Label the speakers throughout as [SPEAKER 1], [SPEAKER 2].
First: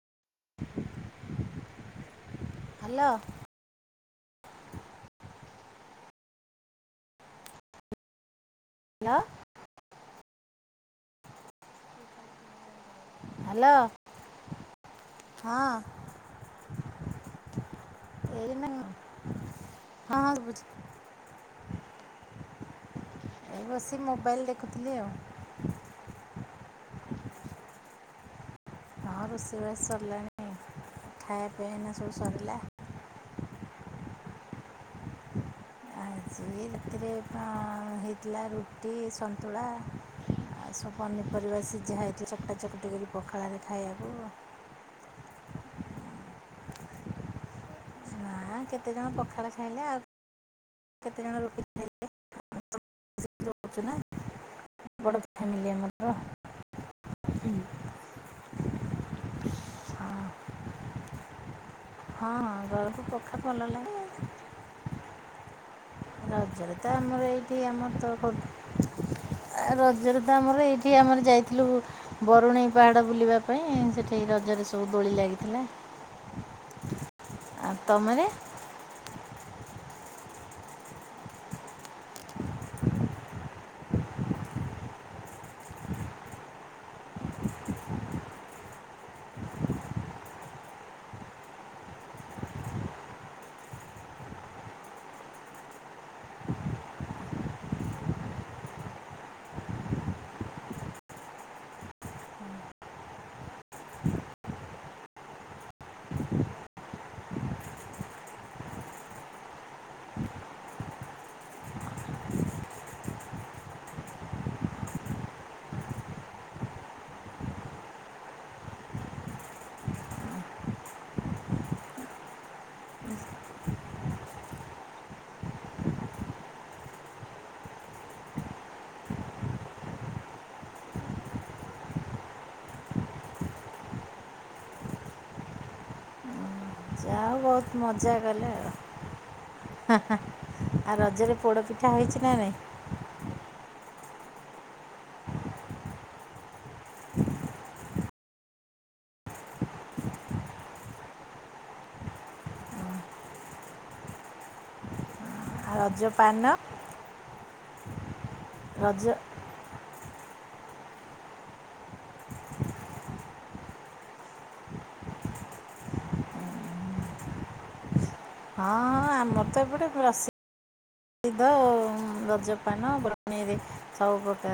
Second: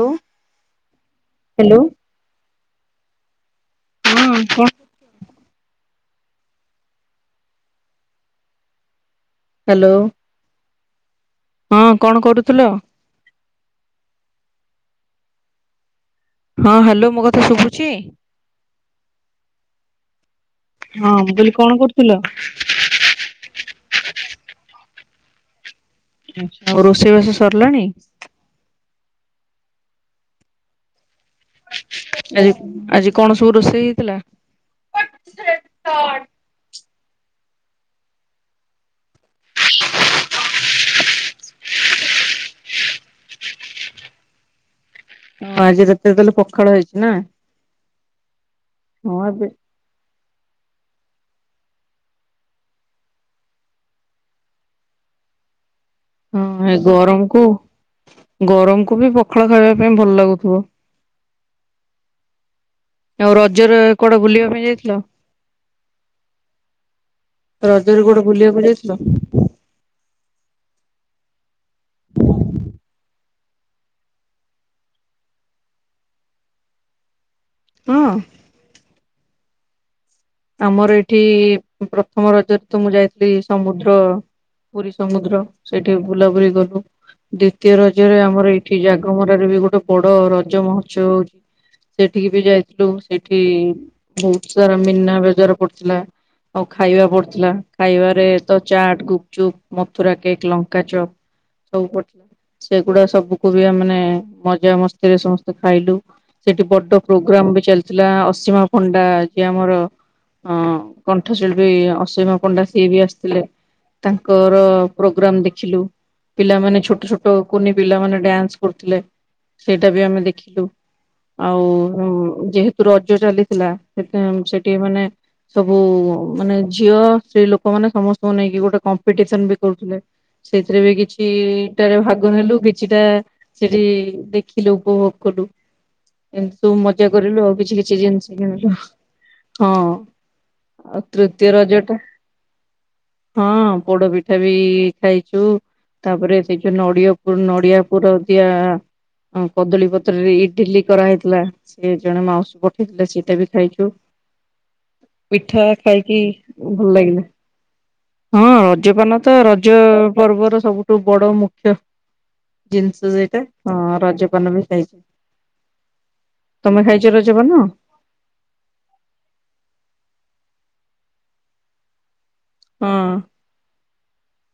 [SPEAKER 1] Hello hello.
[SPEAKER 2] Hello.
[SPEAKER 1] ହୁଁ ହୁଁ [unintelligible]
[SPEAKER 2] hello.
[SPEAKER 1] Hello. ହଁ କଣ କରୁଥିଲ।
[SPEAKER 2] ହ୍ୟାଲୋ ହଁ।
[SPEAKER 1] ହଁ ହ୍ୟାଲୋ ମୋ କଥା ଶୁଭୁଛି।
[SPEAKER 2] ଏଇ ନା ହଁ ହଁ ହ ଶୁଭୁଛି।
[SPEAKER 1] ହଁ କହିଲି କଣ କରୁଥିଲ।
[SPEAKER 2] ଏଇ ବସି ମୋବାଇଲ ଦେଖୁଥିଲି ଆଉ
[SPEAKER 1] ଆଉ ରୋଷେଇବାସ ସରିଲାଣି।
[SPEAKER 2] ରୋଷଇ ବାସ ସରିଲାଣି ଆଉ। ଖାଇବା ପିଇବା ଏଇନା ସବୁ
[SPEAKER 1] ଆଜି
[SPEAKER 2] ସରିଲା।
[SPEAKER 1] ଆଜି କଣ ସବୁ ରୋଷେଇ ହୋଇଥିଲା।
[SPEAKER 2] ଆଜି ରାତିରେ ହେଇଥିଲା ରୁଟି। ସନ୍ତୁଳା ଆଉ ସବୁ ପନିପରିବା ସିଝା ହେଇକି ଚକଟା ଚକଟି କରି ପଖାଳରେ ଖାଇବାକୁ।
[SPEAKER 1] ହଁ ଆଜି ରାତିରେ ତାହେଲେ ପଖାଳ ହୋଇଛି ନା?
[SPEAKER 2] ହଁ କେତେଜଣ
[SPEAKER 1] ହଁ ଏବେ
[SPEAKER 2] ପଖାଳ ଖାଇଲେ ଆଉ କେତେ ଜଣ ରୁଟି ଖାଇଲେ। [unintelligible]
[SPEAKER 1] ହଁ ଗରମକୁ ଗରମକୁ ବି ପଖାଳ ଖାଇବା ପାଇଁ ଭଲ ଲାଗୁଥିବ
[SPEAKER 2] ହଁ ହଁ ଘରକୁ
[SPEAKER 1] ଆଉ
[SPEAKER 2] ପଖାଳ ଭଲ
[SPEAKER 1] ରଜରେ
[SPEAKER 2] ଲାଗେ
[SPEAKER 1] କୁଆଡେ ବୁଲିବା ପାଇଁ ଯାଇଥିଲ?
[SPEAKER 2] ରଜରେ ତ ଆମର ଏଇଠି ଆମର ତ
[SPEAKER 1] ରଜରେ କୁଆଡ଼େ
[SPEAKER 2] ଖୋର୍ଦ୍ଧା
[SPEAKER 1] ବୁଲିବାକୁ ଯାଇଥିଲ?
[SPEAKER 2] ରଜରେ ତ ଆମର ଏଇଠି ଆମେ ଯାଇଥିଲୁ ବରୁଣେଇ ପାହାଡ଼ ବୁଲିବା ପାଇଁ। ସେଠି ରଜରେ ସବୁ ଦୋଳି ଲାଗିଥିଲା। ଆ
[SPEAKER 1] ହଁ
[SPEAKER 2] ତମରେ।
[SPEAKER 1] ଆମର ଏଇଠି ପ୍ରଥମ ରଜରେ ତ ମୁଁ ଯାଇଥିଲି ସମୁଦ୍ର ପୁରୀ ସମୁଦ୍ର ସେଠି ବୁଲାବୁଲି କଲୁ ଦ୍ଵିତୀୟ ରଜରେ ଆମର ଏଇଠି ଜାଗମରାରେ ବି ଗୋଟେ ବଡ ରଜ ମହୋତ୍ସବ ହଉଛି ସେଠିକି ବି ଯାଇଥିଲୁ ସେଠି ବହୁତ ସାରା ମିନା ରଜରେ ପଡିଥିଲା ଆଉ ଖାଇବା ପଡିଥିଲା ଖାଇବାରେ ତ ଚାଟ ଗୁପଚୁପ ମଥୁରା କେକ୍ ଲଙ୍କା ଚପ ସବୁ ପଡିଥିଲା ସେଗୁଡା ସବୁକୁ ବି ଆମେ ମାନେ ମଜା ମସ୍ତିରେ ସମସ୍ତେ ଖାଇଲୁ ସେଠି ବଡ ପ୍ରୋଗ୍ରାମ ବି ଚାଲିଥିଲା ଅସୀମା ପଣ୍ଡା ଯିଏ ଆମର ହଁ କଣ୍ଠଶିଳ୍ପୀ ଅସୀମା ପଣ୍ଡା ସିଏ ବି ଆସିଥିଲେ ତାଙ୍କର ପ୍ରୋଗ୍ରାମ ଦେଖିଲୁ ପିଲାମାନେ ଛୋଟ ଛୋଟ କୁନି ପିଲାମାନେ ଡ୍ୟାନ୍ସ କରୁଥିଲେ ସେଇଟା ବି ଆମେ ଦେଖିଲୁ ଆଉ ଯେହେତୁ ରଜ ଚାଲିଥିଲା ସେ ସେଠି ମାନେ ସବୁ ମାନେ ଝିଅ ସ୍ତ୍ରୀ ଲୋକ ମାନେ ସମସ୍ତଙ୍କୁ ନେଇକି ଗୋଟେ କମ୍ପିଟିସନ ବି କରୁଥିଲେ ସେଇଥିରେ ବି କିଛିଟାରେ ଭାଗ ନେଲୁ କିଛିଟା ସେଠି ଦେଖିଲୁ ଉପଭୋଗ କଲୁ କିନ୍ତୁ ମ ପୂଜା
[SPEAKER 2] ଯାହା ହଉ
[SPEAKER 1] କରିଲୁ ଆଉ
[SPEAKER 2] ବହୁତ
[SPEAKER 1] କିଛି କିଛି
[SPEAKER 2] ମଜା
[SPEAKER 1] ଜିନିଷ କିଣିଲୁ ହଁ
[SPEAKER 2] ଆ ରଜରେ
[SPEAKER 1] ତୃତୀୟ
[SPEAKER 2] ପୋଡ
[SPEAKER 1] ରଜ
[SPEAKER 2] ପିଠା ହେଇଛି ନା ନାଇଁ
[SPEAKER 1] ହଁ ପୋଡ ପିଠା ବି ଖାଇଛୁ ତାପରେ ସେଇ ଯୋଉ ନଡିଆ ପୁର ନଡିଆ ପୁର ଦିଆ କଦଳୀ ପତ୍ରରେ ଇଟିଲିି କରାହେଇଥିଲା ସେ ଜଣେ ମାଉସୀ ପଠେଇଥିଲା ସେଇଟା ବି ଖାଇଛୁ ପିଠା
[SPEAKER 2] ଆଉ ରଜ
[SPEAKER 1] ଖାଇକି
[SPEAKER 2] ପାନ
[SPEAKER 1] ଭଲ ଲାଗିଲା ହଁ
[SPEAKER 2] ରଜ
[SPEAKER 1] ରଜପାନ ତ ରଜ ପର୍ବର ସବୁଠୁ ବଡ ମୁଖ୍ୟ ଜିନିଷ ସେଟା ହ ରଜପାନ ବି ଖାଇଛି ତମେ ଖାଇଛ ରଜପାନ
[SPEAKER 2] ହଁ ହଁ ଆମର ତ ଏପଟେ ବସି ସେଇଦ ପାନ
[SPEAKER 1] ହଁ
[SPEAKER 2] [unintelligible] ସବୁ ତ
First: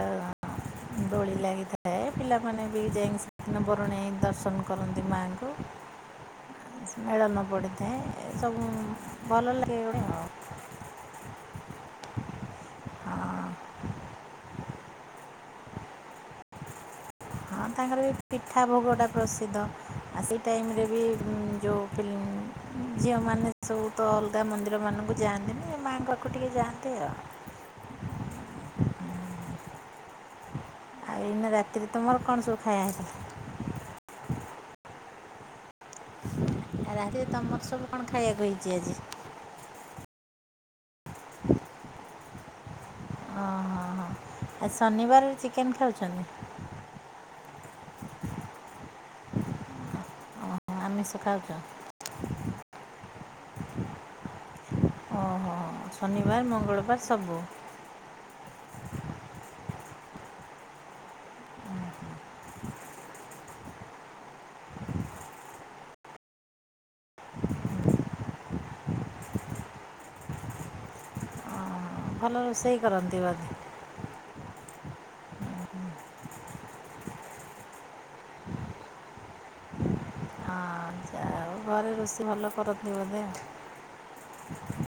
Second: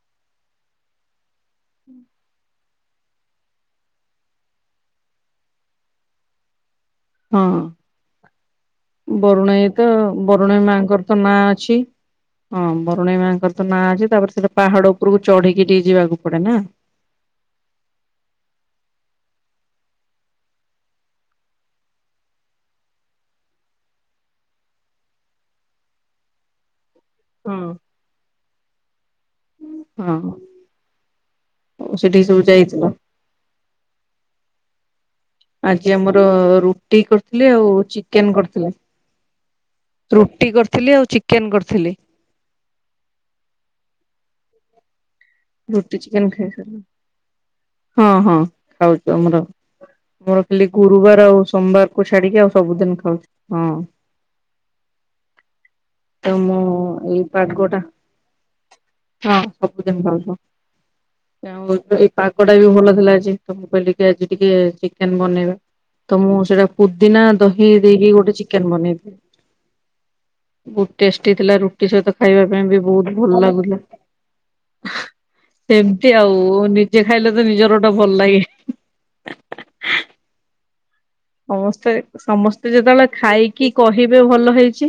[SPEAKER 2] ଦୋଳି ଲାଗିଥାଏ ପିଲାମାନେ ବି ଯାଇକି ସେଦିନ ବରୁଣେଇ ଦର୍ଶନ କରନ୍ତି ମାଆଙ୍କୁ ମେଳନ
[SPEAKER 1] ହଁ।
[SPEAKER 2] ପଡ଼ିଥାଏ ଏ ସବୁ ଭଲ
[SPEAKER 1] ବରୁଣେଇ
[SPEAKER 2] ଲାଗେ
[SPEAKER 1] ତ
[SPEAKER 2] ଗୋଟେ ଆଉ
[SPEAKER 1] ବରୁଣେଇ ମାଙ୍କର ତ ନାଁ ହଁ ବରୁଣେଇ
[SPEAKER 2] ହଁ
[SPEAKER 1] ମାଙ୍କର ତ ନାଁ ଅଛି ତାପରେ ସେଟା ପାହାଡ ଉପରକୁ ଚଢିକି ଟିକେ ଯିବାକୁ ପଡେ ନା
[SPEAKER 2] ହଁ ତାଙ୍କର ବି ପିଠା ଭୋଗଟା ପ୍ରସିଦ୍ଧ ଆଉ ସେଇ ଟାଇମ୍ ବି ଯେଉଁ ଝିଅମାନେ ସବୁ ତ ଅଲଗା ମନ୍ଦିରମାନଙ୍କୁ ଯାଆନ୍ତିନି ମାଆଙ୍କ ପାଖକୁ ଟିକେ ଯାଆନ୍ତି ଆଉ
[SPEAKER 1] ହଁ ହଁ
[SPEAKER 2] ଆଉ ଏଇନା ରାତିରେ ତମର
[SPEAKER 1] ସେଠିକି
[SPEAKER 2] କଣ ସବୁ
[SPEAKER 1] ଯାଇଥିଲ।
[SPEAKER 2] ଖାଇବା ହେଲା
[SPEAKER 1] ଆଜି ଆମର ରୁଟି
[SPEAKER 2] ରାତିରେ
[SPEAKER 1] କରିଥିଲି
[SPEAKER 2] ତୁମର
[SPEAKER 1] ଆଉ
[SPEAKER 2] ସବୁ କ'ଣ
[SPEAKER 1] ଚିକେନ
[SPEAKER 2] ଖାଇବାକୁ ହେଇଛି
[SPEAKER 1] କରିଥିଲେ
[SPEAKER 2] ଆଜି
[SPEAKER 1] ରୁଟି କରିଥିଲି ଆଉ ଚିକେନ କରିଥିଲି
[SPEAKER 2] ଓହୋ ହୋ ଆ ଶନିବାର ଚିକେନ୍
[SPEAKER 1] ରୁଟି
[SPEAKER 2] ଖାଉଛନ୍ତି
[SPEAKER 1] ଚିକେନ ଖାଇ ସାର ହଁ ହଁ ଖାଉଛୁ ଆମରର ଖାଲି
[SPEAKER 2] ଓହୋ ଆମିଷ
[SPEAKER 1] ଗୁରୁବାର ଆଉ
[SPEAKER 2] ଖାଉଛ
[SPEAKER 1] ସୋମବାର କୁ ଛାଡ଼ିକରି ସବୁଦିନ ଖାଉଛି ହଁ
[SPEAKER 2] ଓହୋ
[SPEAKER 1] ତ
[SPEAKER 2] ଶନିବାର
[SPEAKER 1] ମୁଁ
[SPEAKER 2] ମଙ୍ଗଳବାର
[SPEAKER 1] ଏଇ
[SPEAKER 2] ସବୁ
[SPEAKER 1] ପାଗଟା ହଁ ସବୁଦିନ ଭଲ ଆଉ ଏଇ ପାଗ ପଟା ବି ଭଲ ଥିଲା ଆଜି ତମ କହିଲ କି ଆଜି ଟିକେ ଚିକେନ ବନେଇବା ତ ମୁଁ ସେଇଟା ପୁଦିନା ଦହି ଦେଇକି ଗୋଟେ ଚିକେନ ବନେଇଦି ବହୁତ ଟେଷ୍ଟି ଥିଲା ରୁ
[SPEAKER 2] ଓହୋ
[SPEAKER 1] ରୁଟି ସହିତ
[SPEAKER 2] ଭଲ
[SPEAKER 1] ଖାଇବା ପାଇଁ
[SPEAKER 2] ରୋଷେଇ
[SPEAKER 1] ବି ବହୁତ
[SPEAKER 2] କରନ୍ତି
[SPEAKER 1] ଭଲ
[SPEAKER 2] ବୋଧେ
[SPEAKER 1] ଲାଗୁଥିଲା ସେମତି ଆଉ ନି ନିଜ ଖାଇଲେ ତ ନିଜର ଟା ଭଲ ଲାଗେ
[SPEAKER 2] ହଁ ଯାହା ହଉ ଘରେ
[SPEAKER 1] ସମସ୍ତେ
[SPEAKER 2] ରୋଷେଇ ଭଲ
[SPEAKER 1] ସମସ୍ତେ
[SPEAKER 2] କରନ୍ତି
[SPEAKER 1] ଯେତେବେଳେ
[SPEAKER 2] ବୋଧେ ଆଉ
[SPEAKER 1] ଖାଇକି କହିବେ ଭଲ ହେଇଛି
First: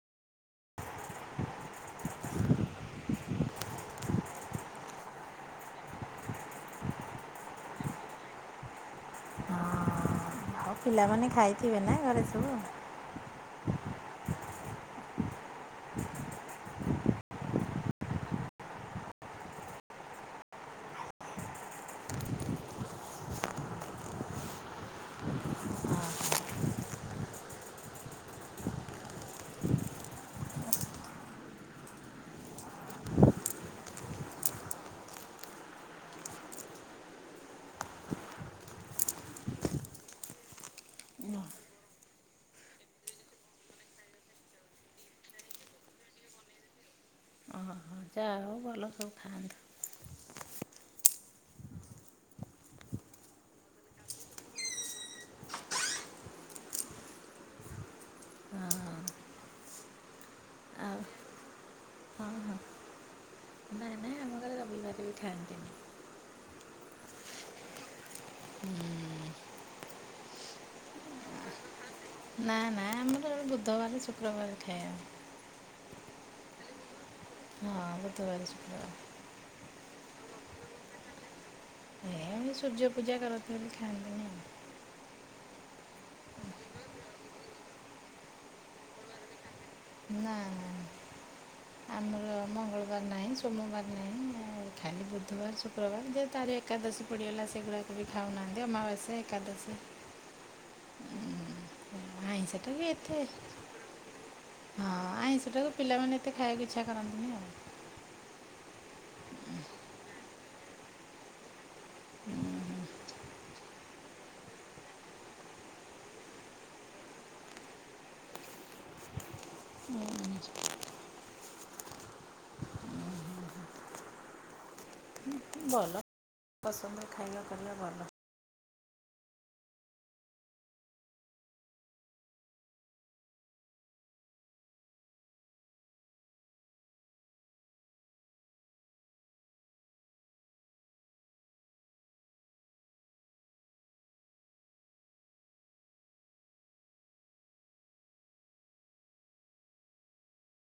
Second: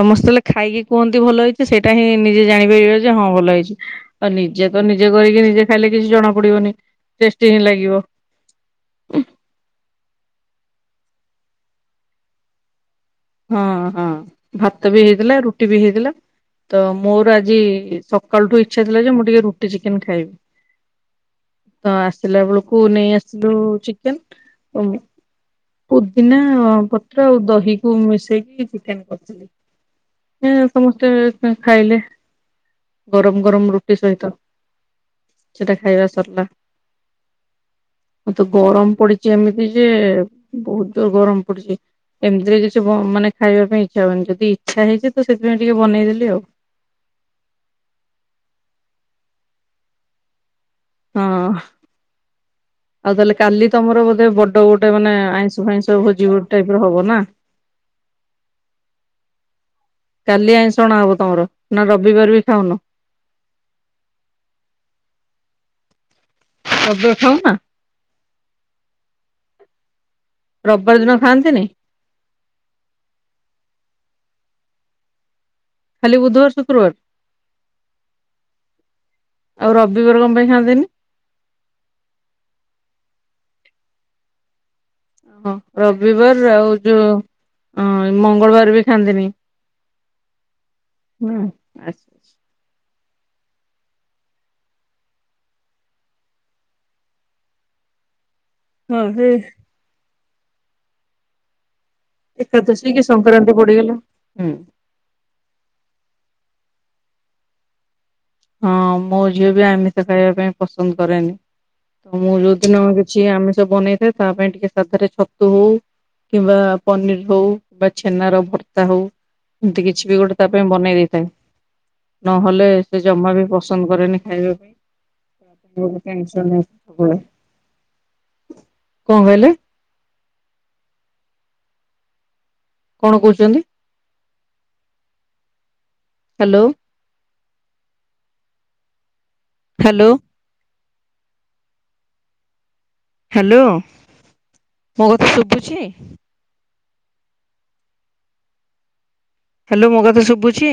[SPEAKER 1] ସମସ୍ତେ ହେଲେ ଖାଇକି କୁହନ୍ତି ଭଲ ହେଇଛି ସେଇଟା ହିଁ ନିଜେ ଜାଣିପାରିବେ ଯେ ହଁ ଭଲ ହେଇଛି ଆଉ ନିଜେ ତ ନିଜେ କରିକି ନିଜେ ଖାଇଲେ କିଛି ଜଣା ପଡିବନି ଟେଷ୍ଟି ହିଁ ଲାଗିବ
[SPEAKER 2] ଆଉ ପିଲାମାନେ ଖାଇଥିବେ ନା ଘରେ ସବୁ।
[SPEAKER 1] ହଁ ହଁ। ଭାତ ବି ହେଇଥିଲା ରୁଟି ବି ହେଇଥିଲା ତ ମୋର ଆଜି ସକାଳୁଠୁ ଇଚ୍ଛା ଥିଲା ଯେ ମୁଁ ଟିକେ ରୁଟି ଚିକେନ ଖାଇବି ତ ଆସିଲା ବେଳକୁ ନେଇ ଆସିଲୁ ଚିକେନ ପୁଦିନା ପତ୍ର ଆଉ ଦହି। ମିଶେଇକି ଚିକେନ କରିଥିଲି ସମସ୍ତେ ଖାଇଲେ ଗରମ ଗରମ ରୁଟି ସହିତ ସେଟା ଖାଇବା ସରିଲା ତ ଗରମ ପଡିଚି ଏମିତି ଯେ ବହୁତ ଗରମ ପଡିଛି ଏମିତିରେ ବି କିଚି ମାନେ ଖାଇବା ପାଇଁ ଇଚ୍ଛା ହଉନି ଯଦି ଇଚ୍ଛା ହେଇଛି ତ ସେଥିପାଇଁ ଟିକେ ବନେଇଦେଲି ଆଉ।
[SPEAKER 2] ମଜା ଆଉ ଭଲ ସବୁ ଖାଆନ୍ତୁ।
[SPEAKER 1] ହଁ ଆଉ ତାହେଲେ କାଲି ତମର ବୋଧେ ବଡ ଗୋଟେ ମାନେ ଆଇଁଷ ଫାଇଁଷ ଭୋଜି ଟାଇପ ର ହବ ନା
[SPEAKER 2] ଆଉ
[SPEAKER 1] କାଲି ଆଇଁଷ ଅଣା ହବ ତମର ନା
[SPEAKER 2] ହଁ
[SPEAKER 1] ରବିବାର ବି
[SPEAKER 2] ହଁ
[SPEAKER 1] ଖାଉନ।
[SPEAKER 2] କେଇ ଖାନ୍ତିନି।
[SPEAKER 1] ରବିବାର ଖାଉନା। ରବିବାର ଦିନ ଖାଆନ୍ତିନି।
[SPEAKER 2] ନା ନା ଆମର ବୁଧବାର ଶୁକ୍ରବାର ଖାଇବାର ଖାଇବା।
[SPEAKER 1] ଖାଲି ବୁଧବାର ଶୁକ୍ରବାର।
[SPEAKER 2] ହଁ ବୁଧବାର ସୁକ୍ର ବାର୍।
[SPEAKER 1] ଆଉ ରବିବାର କମ ପାଇଁ ଖାଆନ୍ତିନି।
[SPEAKER 2] ଏ ଏମତି ସୂଯ୍ୟ ପୂଜା କରନ୍ତି ବୋଲି ଖାଇନ୍ତିିନି ଆ ଉ।
[SPEAKER 1] ଓ ରବିବାର ଆଉ ଯୋଉ ମଙ୍ଗଳବାର ବି ଖାଆନ୍ତିନି
[SPEAKER 2] ନା ନା।
[SPEAKER 1] ହୁଁ।
[SPEAKER 2] ନାଇ ସୋମବାର ନାଇ ଆଉ ଖାଲି ବୁଧ ବାର ଶୁକ୍ର ବାର୍ ଯଦି ତାର ଏକା ଦଶୀ ପଡ଼ିଗଲା ସେଗୁରାକ ବି ଖାଉ ନାହାନ୍ତି। ଏ
[SPEAKER 1] ହଁ
[SPEAKER 2] ଅମାବାସ୍ୟା
[SPEAKER 1] ସେ
[SPEAKER 2] ଏକାଦାସୀ। ଆଇଁଷହଟା ବି
[SPEAKER 1] ଏକାଦଶୀ କି
[SPEAKER 2] ଏତେ
[SPEAKER 1] ସଂକ୍ରାନ୍ତି ପଡିଗଲା। ହୁଁ
[SPEAKER 2] ହଁ ଆଇଁଷଟାକୁ ପିଲାମାନେ। ଏତେ ଖାଇବାକୁ ଇଚ୍ଛା କରନ୍ତିନି ଆଉ।
[SPEAKER 1] ହଁ ମୋ ଝିଅ ବି ଆମିଷ ଖାଇବା ପାଇଁ ପସନ୍ଦ କରେନି ତ ମୁଁ ଯୋଉଦିନ କିଛି ଆମିଷ ବନେଇଥାଏ ତା ପାଇଁ ଟିକେ ସାଧାରେ ଛତୁ ହଉ କିମ୍ବା ପନିର ହଉ କି ଛେନାର ଭର୍ତ୍ତା ହଉ ଏମିତି କିଛି ବି ଗୋଟେ ତା ପାଇଁ ବନେଇ ଦେଇଥାଏ ନହେଲେ। ସେ ଜମା ବି ପସନ୍ଦ କରେନି ଖାଇବା ପାଇଁ। ତା ପାଇଁ
[SPEAKER 2] ଭଲ
[SPEAKER 1] ମତେ ଟେନସନ
[SPEAKER 2] ପସନ୍ଦ
[SPEAKER 1] ସବୁବେଳେ।
[SPEAKER 2] ଖାଇବା କରିବା ଭଲ
[SPEAKER 1] କଣ କହିଲେ। କଣ କହୁଛନ୍ତି। ହାଲୋ। ହାଲୋ। ହାଲୋ ମୋ କଥା ଶୁଭୁଛି। ହା ଲୋ ମୋ କାଥା ଶୁଭୁଛି।